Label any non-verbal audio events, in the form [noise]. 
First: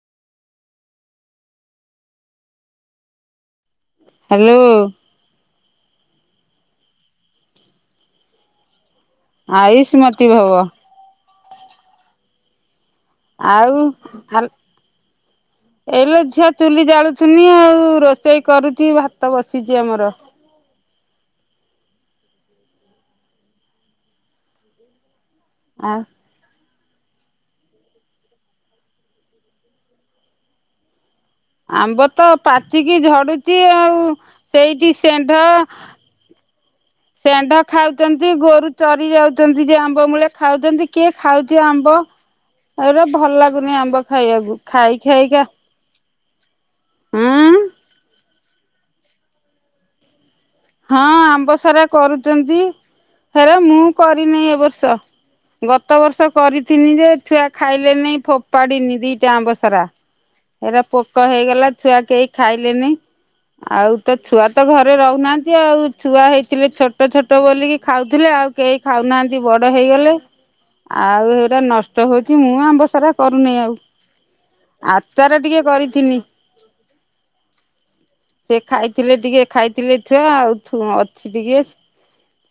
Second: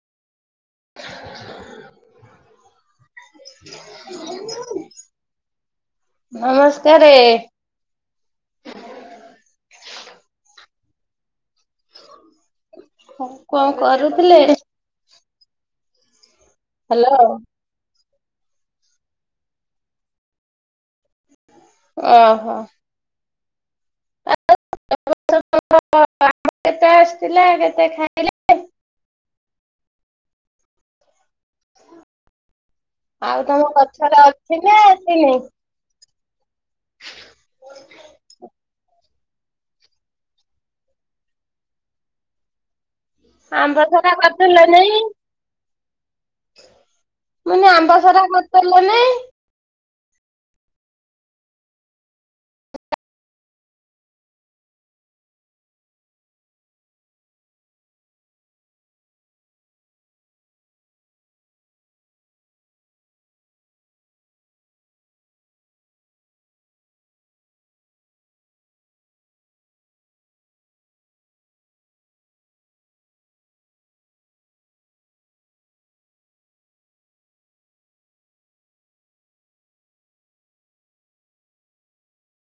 [inaudible] Hello. ନମସ୍କାରେ ଆଇଷ ମାଟି ଭବ। ହଁ କଣ ଆଉ କରୁଥିଲେ? ଏଇଲୋ ଝିଅ ତୁଲି ହ୍ୟାଲୋ ଜାଳୁଥିନି ଆଉ ର ସେେଇ କରୁଛି ଭାତ ବସିଛି ଆମର। ଓହୋ [unintelligible] ଆ କେତେ ଟେଷ୍ଟ ଲାଗତେ ଖାଇଲେ। ଆମ୍ବ ତ ପାଚିକି ଆଉ ଝଡୁଛି ତମ ଆଉ ଗଛରେ ଅଛି ନା ସେଇଠି ଆସିନି? ସେଣ୍ଢ ଶେଣ୍ଢ ଖାଉଛନ୍ତି ଗୋରୁ ଚରି ଯାଉ ଯେ ଆମ୍ବ ମୂଳେ ଖାଉଛନ୍ତି କିଏ ଖାଉଛି ଆମ୍ବ ଆଉ ଭଲ ଲାଗୁନି ଆମ୍ବ ସରା ଖାଇବାକୁ କରିଦେଲ ନାଇଁ ଖାଇ ଖାଇକା। ହଁ ମାନେ ଆମ୍ବାସାରା କିଲ ନାଇଁ ହଁ ଆମ୍ବସାରା କରୁଛନ୍ତି ହେରା ମୁଁ କରିନି ଏ ବର୍ଷ ଗତ ବର୍ଷ କରିଥିନି ଯେ ଛୁଆ ଖାଇଲେନି ଫୋପାଡିନି ଦିଟା ଆମ୍ବସାରା ହେରା ପୋକ ହେଇଗଲା ଛୁଆ କେହି ଖାଇଲେନି ଆଉ ତ ଛୁଆ ତ ଘରେ ରହୁନାହାନ୍ତି। ଆଉ ଛୁଆ ହେଇଥିଲେ ଛୋଟ ଛୋଟ ବୋଲିକି ଖାଉଥିଲେ ଆଉ କେହି ଖାଉନାହାନ୍ତି ବଡ ହେଇଗଲେ ଆଉ ସେଇଟା ନଷ୍ଟ ହଉଛି ମୁଁ ଆମ୍ବ ସାରା କରୁନି ଆଉ ଆଚାର ଟିକେ କରିଥିନି ସେ ଖାଇଥିଲେ ଟିକେ ଖାଇଥିଲେ। ୁଆ ଆଉ ୁ ଅଛି ଟିକେଏ